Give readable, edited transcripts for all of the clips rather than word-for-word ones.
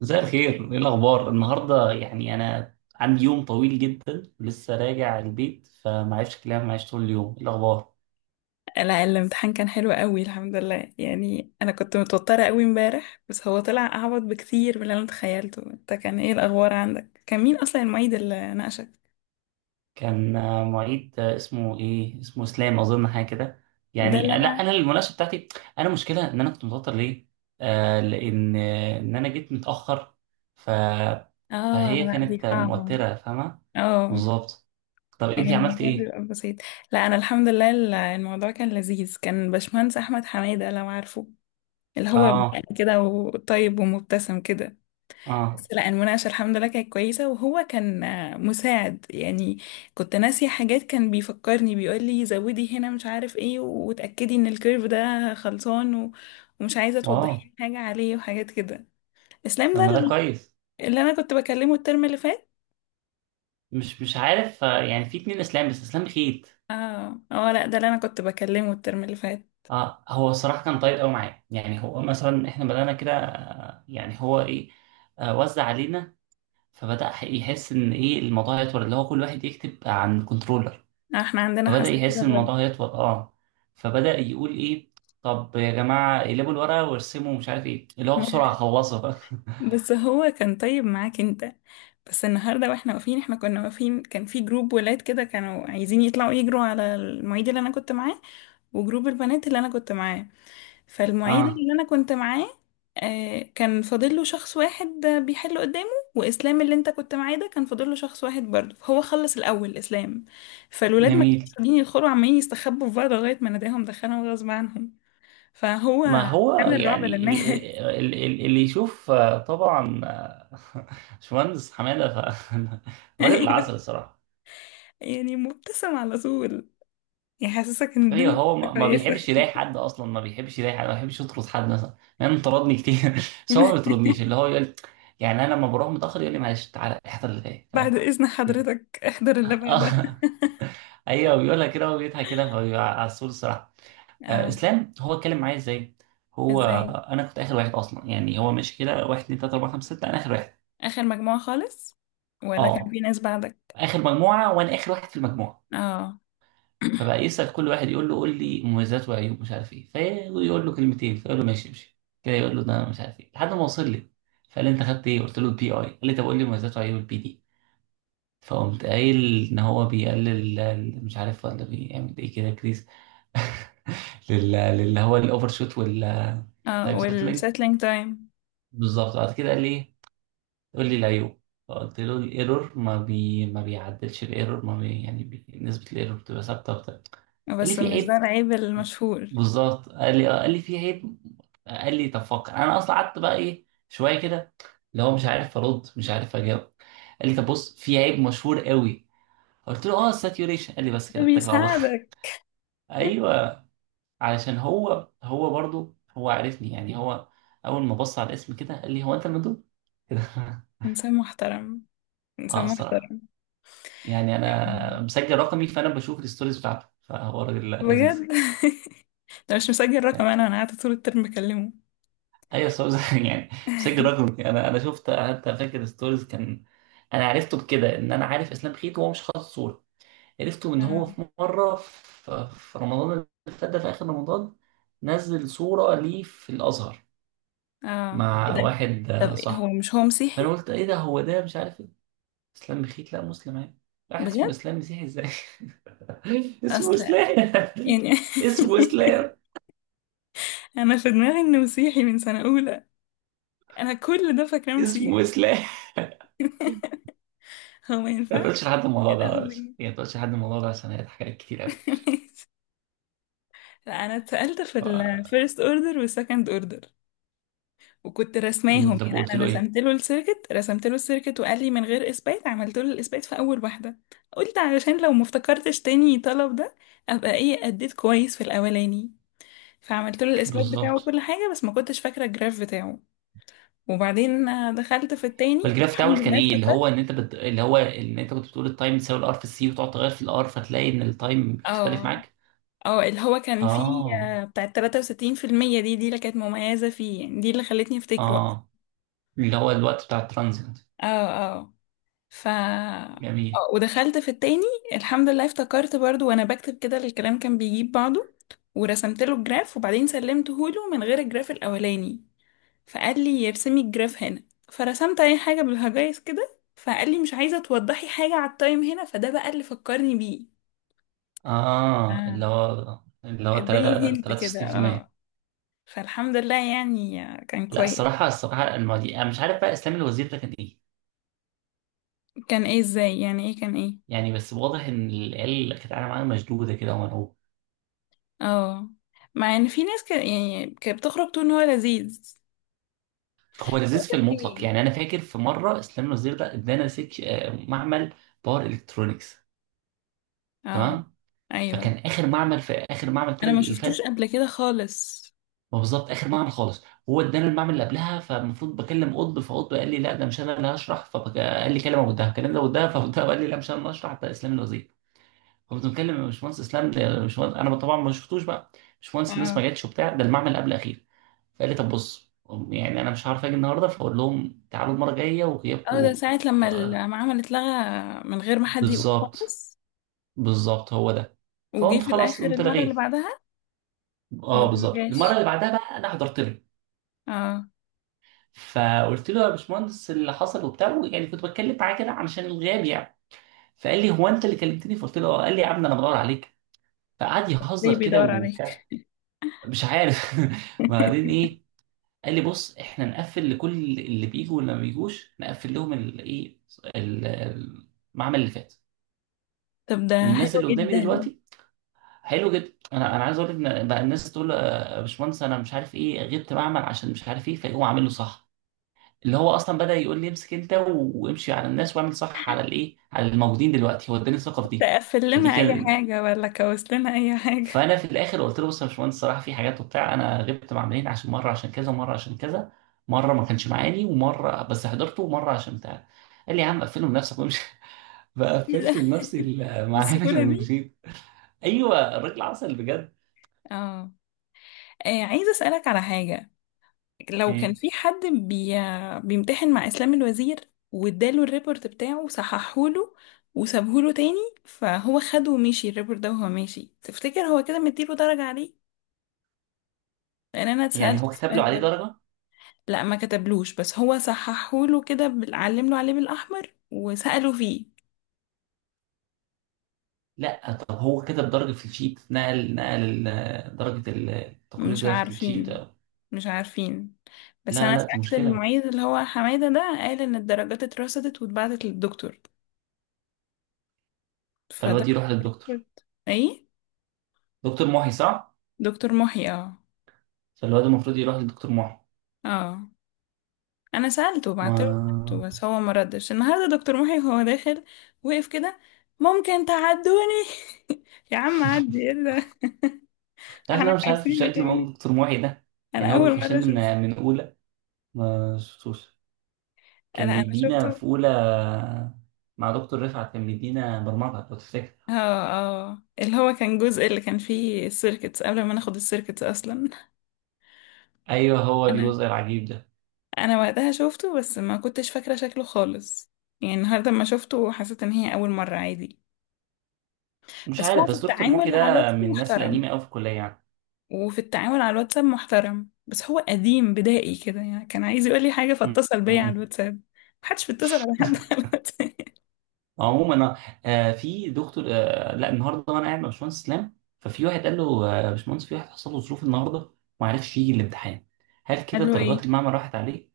مساء الخير، ايه الاخبار؟ النهارده يعني انا عندي يوم طويل جدا لسه راجع البيت فمعرفش كلام معيش طول اليوم، ايه الاخبار؟ لا، الامتحان كان حلو قوي، الحمد لله. يعني انا كنت متوترة قوي امبارح، بس هو طلع اعبط بكتير من اللي انا تخيلته. انت كان ايه الاخبار عندك؟ كان مين اصلا المعيد اللي ناقشك؟ كان معيد اسمه ايه؟ اسمه اسلام اظن حاجه كده. ده اللي يعني انا... لا انا المناقشه بتاعتي. انا مشكله ان انا كنت متوتر ليه؟ لان ان انا جيت متاخر. ف اه، فهي لا، كانت دي صعبة. موتره فاهمه؟ اه، بالظبط. طب يعني انتي عملتي الموضوع ايه؟ بيبقى بسيط. لا، انا الحمد لله، الموضوع كان لذيذ. كان باشمهندس احمد حمادة، لو عارفه، اللي هو بقى اه، كده وطيب ومبتسم كده. اه، بس لا، المناقشة الحمد لله كانت كويسة، وهو كان مساعد يعني. كنت ناسية حاجات، كان بيفكرني، بيقول لي زودي هنا، مش عارف ايه، وتأكدي ان الكيرف ده خلصان، ومش عايزة توضحي واو. لي حاجة عليه، وحاجات كده. اسلام طب ده ما ده كويس. اللي انا كنت بكلمه الترم اللي فات. مش عارف يعني في اتنين اسلام بس اسلام خيت. اه، اه، لا، ده اللي انا كنت بكلمه الترم اللي فات. اه، هو الصراحه كان طيب قوي معايا. يعني هو مثلا احنا بدانا كده يعني هو ايه وزع علينا. فبدا يحس ان ايه الموضوع يطول، اللي هو كل واحد يكتب عن كنترولر. احنا عندنا فبدا حساسية يحس ان برضه. الموضوع يطول. اه فبدا يقول ايه، طب يا جماعه اقلبوا الورقه وارسموا مش عارف ايه، اللي هو بسرعه خلصوا بقى. بس هو كان طيب معاك انت. بس النهارده واحنا واقفين احنا كنا واقفين، كان في جروب ولاد كده كانوا عايزين يطلعوا يجروا على المعيد اللي انا كنت معاه، وجروب البنات اللي انا كنت معاه. فالمعيد اه. اللي انا كنت معاه كان فاضل له شخص واحد بيحل قدامه، واسلام اللي انت كنت معاه ده كان فاضل له شخص واحد برضه، فهو خلص الاول اسلام. فالولاد ما كانوش جميل. قاعدين يدخلوا، عمالين يستخبوا في بعض لغايه ما ناداهم دخلهم غصب عنهم. فهو ما هو عامل رعب يعني للناس. اللي يشوف طبعا. باشمهندس حماده راجل العسل ايوه. الصراحه. يعني مبتسم على طول، يحسسك ان ايوه، الدنيا هو ما لسه ما كويسة. بيحبش يلاقي حد، اصلا ما بيحبش يلاقي حد، ما بيحبش يطرد حد مثلا. يعني أنا طردني كتير بس هو ما بيطردنيش. اللي هو يقول، يعني انا لما بروح متاخر يقول لي معلش تعالى احضر اللي جاي، بعد فاهم إذن كده؟ حضرتك احضر اللي بعدها. آه، ايوه بيقولها كده وبيضحك كده فبيبقى عسول الصراحه. اه. اسلام هو اتكلم معايا ازاي؟ هو ازاي؟ انا كنت اخر واحد اصلا. يعني هو مش كده، واحد اتنين تلاته اربعه خمسه سته، انا اخر واحد. آخر مجموعة خالص، ولا كان اه، في ناس بعدك؟ اخر مجموعه وانا اخر واحد في المجموعه. اه. فبقى يسال كل واحد، يقول له قول لي مميزات وعيوب مش عارف ايه، فيقول له كلمتين فيقول له ماشي امشي كده، يقول له ده مش عارف ايه، لحد ما وصل لي. فقال لي انت خدت ايه، قلت له البي اي. قال لي طب قول لي مميزات وعيوب البي دي. فقمت قايل ان هو بيقلل مش عارف ولا بيعمل ايه، كده كريز. للي هو الاوفر شوت والتايم اه، سيتلينج. والسيتلينج تايم. بالظبط. بعد كده قال لي ايه، قول لي العيوب. فقلت له الايرور ما بي ما بيعدلش، الايرور ما بي يعني بي... نسبه الايرور بتبقى ثابته وبتاع. قال لي بس في مش ده عيب. العيب المشهور؟ بالظبط. قال لي قال لي في عيب. قال لي طب فكر. انا اصلا قعدت بقى ايه شويه كده، اللي هو مش عارف ارد مش عارف اجاوب. قال لي طب بص، في عيب مشهور قوي. قلت له اه، الساتيوريشن. قال لي بس كده، ده اتكل على الله. بيساعدك. ايوه. علشان هو هو برضو هو عارفني. يعني هو اول ما بص على الاسم كده قال لي هو انت المندوب كده. انسان محترم. اه انسان الصراحه. محترم. يعني انا مسجل رقمي فانا بشوف الستوريز بتاعته، فهو راجل لذيذ. بجد. ده مش مسجل رقم، انا قاعدة طول الترم بكلمه. ايوه صور يعني بشكل رقمي. انا شفت حتى فاكر ستوريز كان. انا عرفته بكده، ان انا عارف اسلام خيط وهو مش حاطط صوره. عرفته ان هو اه، في مره في رمضان اللي فات، ده في اخر رمضان، نزل صوره ليه في الازهر اه، ايه مع ده؟ واحد طب إيه، هو صاحبه. مش هو مسيحي؟ فانا قلت ايه ده، هو ده مش عارف ايه؟ اسلام خيط لا، مسلم عادي. واحد اسمه بجد؟ اسلام مسيحي ازاي؟ اسمه اصل، اسلام يعني... اسمه اسلام، انا في دماغي انه مسيحي من سنة اولى. انا كل ده فاكراه اسمه مسيحي. اسلام. هو ما ما ينفعش. تقولش لحد يا الموضوع ده، لهوي. يعني ما تقولش لحد الموضوع ده عشان هيضحك عليك كتير ماشي. لا، انا اتسألت في قوي. الفيرست اوردر والسكند اوردر، وكنت رسماهم. طب يعني قلت انا له ايه؟ رسمت له السيركت، وقال لي من غير اثبات، عملت له الاثبات في اول واحده. قلت علشان لو ما افتكرتش تاني طلب ده، ابقى ايه اديت كويس في الاولاني. فعملت له الاثبات بتاعه بالظبط. كل حاجه، بس ما كنتش فاكره الجراف بتاعه. وبعدين دخلت في التاني، فالجراف الحمد بتاعه كان لله ايه، اللي هو افتكرت. ان انت بت... اللي هو ان انت كنت بتقول التايم تساوي الار في السي، وتقعد تغير في الار فتلاقي ان التايم بيختلف اه، معاك. اه، اللي هو كان فيه اه، بتاع 63% دي اللي كانت مميزة فيه، يعني دي اللي خلتني افتكره أصلاً. اه، اللي هو الوقت بتاع الترانزيت. اه، اه. ف جميل. آه، ودخلت في التاني، الحمد لله افتكرت برضو. وانا بكتب كده الكلام كان بيجيب بعضه. ورسمت له الجراف، وبعدين سلمته له من غير الجراف الاولاني، فقال لي ارسمي الجراف هنا. فرسمت اي حاجة بالهجايز كده، فقال لي مش عايزة توضحي حاجة على التايم هنا. فده بقى اللي فكرني بيه. اه، آه. اللي هو اداني هنت كده، اه. 63%. فالحمد لله يعني كان لا، كويس. الصراحه الصراحه المواضيع انا مش عارف بقى اسلام الوزير ده كان ايه. كان ايه؟ ازاي يعني؟ ايه كان ايه؟ يعني بس واضح ان العيال اللي كانت قاعده معاه مشدوده كده ومرعوبه. اه. مع ان في ناس كان يعني كانت بتخرج تقول ان هو لذيذ. هو هو لذيذ في بقولك المطلق. ايه. يعني انا فاكر في مره اسلام الوزير ده ادانا سك معمل باور الكترونكس، اه، تمام؟ ايوه، فكان اخر معمل، في اخر معمل انا الترم ما اللي شفتوش فات. قبل كده خالص. هو بالظبط اخر معمل خالص. هو ادانا المعمل اللي قبلها فالمفروض بكلم قطب، فقطب قال لي لا ده مش انا اللي هشرح، فقال لي كلمه ودها كلمه ده ودها، فقطب قال لي لا مش انا اللي هشرح ده اسلام الوزير. فكنت بكلم يا باشمهندس اسلام ده، يا باشمهندس انا طبعا ما شفتوش بقى، باشمهندس الناس ما اه، جاتش وبتاع، ده المعمل قبل الاخير. فقال لي طب بص، يعني انا مش عارف اجي النهارده فاقول لهم تعالوا المره الجايه وغيابكم اه. ده ساعة لما المعامل اتلغى من غير ما حد يقول بالظبط، خالص. بالظبط هو ده. وجي فقمت في خلاص الاخر قمت المرة اللي لغيت. بعدها. اه ولا ما بالظبط. المره جاش؟ اللي بعدها بقى انا حضرت له اه. فقلت له يا باشمهندس اللي حصل وبتاع، يعني كنت بتكلم معاه كده علشان الغياب يعني. فقال لي هو انت اللي كلمتني، فقلت له آه. قال لي يا عم انا بدور عليك. فقعد ليه يهزر كده بيدور عليك؟ وبتاع. مش عارف. بعدين ايه؟ قال لي بص، احنا نقفل لكل اللي بيجوا واللي ما بيجوش، نقفل لهم الايه، المعمل اللي فات طب ده والناس حلو اللي قدامي جدا. دلوقتي. حلو جدا. انا عايز اقول لك ان بقى الناس تقول له، يا باشمهندس انا مش عارف ايه غبت معمل عشان مش عارف ايه، فيقوم عامل له صح. اللي هو اصلا بدأ يقول لي امسك انت وامشي على الناس واعمل صح على الايه، على الموجودين دلوقتي. هو اداني الثقه في دي. تقفل فدي لنا اي كان. حاجة ولا كوس لنا اي حاجة؟ فانا في الاخر قلت له بص يا باشمهندس الصراحه في حاجات وبتاع، انا غبت مع عاملين عشان مره عشان كذا ومره عشان كذا، مره ما كانش معاني ومره بس حضرته ومره عشان بتاع. قال لي يا عم قفله لنفسك وامشي. إيه ده؟ فقفلت لنفسي المعامل بالسهولة دي. ومشيت. ايوه الراجل عسل بجد. اه. عايزة أسألك على حاجة. لو كان إيه. في حد بيمتحن مع إسلام الوزير، واداله الريبورت بتاعه وصححهوله وسابهوله تاني، فهو خده ومشي الريبورت ده وهو ماشي، تفتكر هو كده مديله درجة عليه؟ لأن أنا يعني اتسألت هو كتب له السؤال عليه ده. درجه؟ لا، ما كتبلوش، بس هو صححهوله كده، علمله عليه بالأحمر وسأله فيه. لا، طب هو كتب درجه في الشيت، نقل درجه التقرير مش ده في الشيت؟ عارفين. مش عارفين. بس لا انا لا، دي سألت مشكلة. المعيد اللي هو حمادة ده، قال ان الدرجات اترصدت واتبعتت للدكتور. فده فالواد يروح للدكتور، ايه؟ دكتور محي صح؟ دكتور محي، اه. فالواد المفروض يروح للدكتور محي. اه. انا سألته، بعت له ما سألته، بس هو ما ردش. النهارده دكتور محي وهو داخل وقف كده، ممكن تعدوني؟ يا عم عدي، ايه ده. تعرف إن احنا أنا مش عارف عارفينك شكل يعني. موجود دكتور محي ده. يعني انا هو اول بيخش مرة لنا اشوف. من أولى، ما شفتوش. انا كان انا بيدينا شفته. في أولى مع دكتور رفعت، كان بيدينا برمجة لو تفتكر. اه، اه، اللي هو كان جزء اللي كان فيه السيركتس قبل ما ناخد السيركتس اصلا. أيوه، هو انا الجزء العجيب ده. انا وقتها شفته، بس ما كنتش فاكرة شكله خالص. يعني النهاردة ما شفته، حسيت ان هي اول مرة، عادي. مش بس هو عارف في بس دكتور محي التعامل على ده الواتساب من الناس محترم. القديمة أوي في الكلية يعني. وفي التعامل على الواتساب محترم، بس هو قديم بدائي كده، يعني كان عايز يقول لي حاجة م- فاتصل بيا على م. الواتساب. محدش بيتصل على حد على الواتساب. عموما في دكتور. لا النهارده وانا قاعد مع باشمهندس اسلام ففي واحد قال له يا باشمهندس في واحد حصل له ظروف النهارده وما عرفش يجي الامتحان، هل قال كده له درجات ايه؟ المعمل راحت عليه؟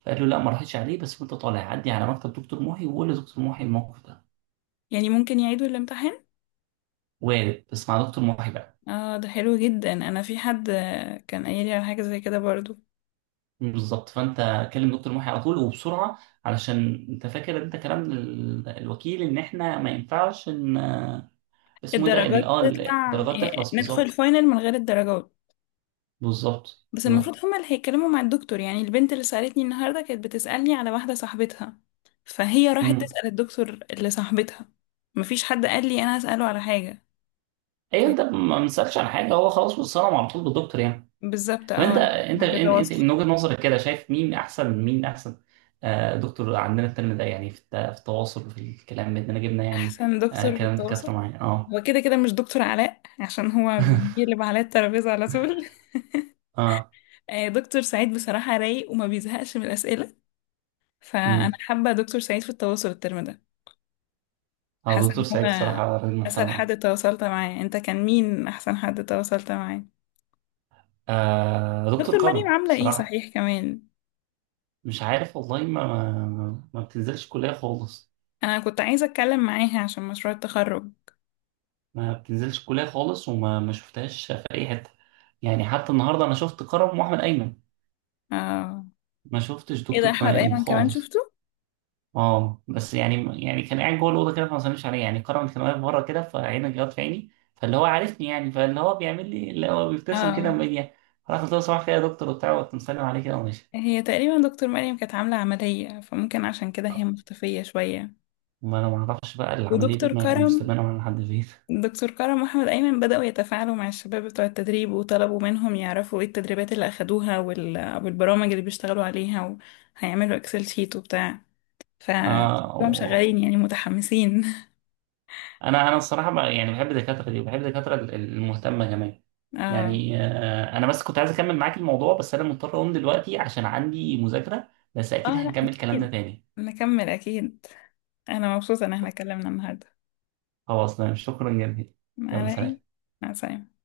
فقال له لا ما راحتش عليه، بس وانت طالع عدي على مكتب دكتور محي وقول لدكتور محي الموقف ده. يعني ممكن يعيدوا الامتحان؟ وارد بس مع دكتور محي بقى. اه، ده حلو جدا. انا في حد كان قايل لي على حاجة زي كده برضو. بالظبط. فانت كلم دكتور محي على طول وبسرعه علشان انت فاكر انت كلام الوكيل ان احنا ما ينفعش ان اسمه إيه ده الدرجات تطلع، الدرجات تخلص. ندخل بالظبط، الفاينل من غير الدرجات. بالظبط، بس بالظبط. المفروض هما اللي هيتكلموا مع الدكتور، يعني البنت اللي سألتني النهاردة كانت بتسألني على واحدة صاحبتها، فهي راحت تسأل الدكتور اللي صاحبتها. مفيش حد قال لي أنا أسأله على حاجة. ف- ايوه، انت ما بنسالش عن حاجه هو خلاص بيتصنم على طول بالدكتور يعني. بالظبط، طب انت اه، انت ما انت بتواصل. من وجهه نظرك كده شايف مين احسن، مين احسن دكتور عندنا الترم ده يعني في في التواصل وفي الكلام بيننا جبنا يعني. أحسن دكتور في كلام دكاتره التواصل معايا. اه. هو كده كده مش دكتور علاء، عشان هو بيقلب على الترابيزة على طول. اه. دكتور سعيد بصراحة رايق وما بيزهقش من الأسئلة، فأنا امم حابة دكتور سعيد في التواصل الترم ده. اه حاسة دكتور إن سعيد هو الصراحه راجل أسهل محترم أوي. حد تواصلت معاه. أنت كان مين أحسن حد تواصلت معاه؟ دكتور دكتور مريم كرم عاملة ايه الصراحه. صحيح كمان؟ مش عارف والله ما بتنزلش كليه خالص. انا كنت عايزة اتكلم معاها عشان مشروع التخرج. ما بتنزلش كليه خالص، وما ما شفتهاش في اي حته. يعني حتى النهارده انا شفت كرم واحمد ايمن، اه، ما شفتش ايه ده، دكتور احمد بني ايمن كمان خالص. شفته. اه بس يعني كان قاعد جوه الاوضه كده فما سلمش عليا يعني، كرم كان واقف بره كده فعينه جت في عيني، فاللي هو عارفني يعني فاللي هو بيعمل لي اللي هو بيبتسم كده اه. وميديا، راح قلت له صباح الخير يا دكتور وبتاع وقت مسلم عليه كده وماشي. هي تقريبا دكتور مريم كانت عاملة عملية، فممكن عشان كده هي مختفية شوية. ما انا ما اعرفش بقى العمليه دي ودكتور ما كرم المستلمه من لحد فين. دكتور كرم واحمد ايمن بدأوا يتفاعلوا مع الشباب بتوع التدريب، وطلبوا منهم يعرفوا ايه التدريبات اللي اخدوها، والبرامج اللي بيشتغلوا عليها، وهيعملوا اكسل شيت وبتاع. ف اه هم شغالين يعني متحمسين. انا الصراحه بقى يعني بحب الدكاتره دي وبحب الدكاتره المهتمه كمان. اه، يعني انا بس كنت عايز اكمل معاك الموضوع بس انا مضطر اقوم دلوقتي عشان عندي مذاكره. بس اه، اكيد لا، هنكمل كلامنا اكيد. تاني. نكمل اكيد. انا مبسوطة ان احنا اتكلمنا النهاردة. خلاص تمام، شكرا جدا. ما يلا على ايه. سلام. مع السلامة.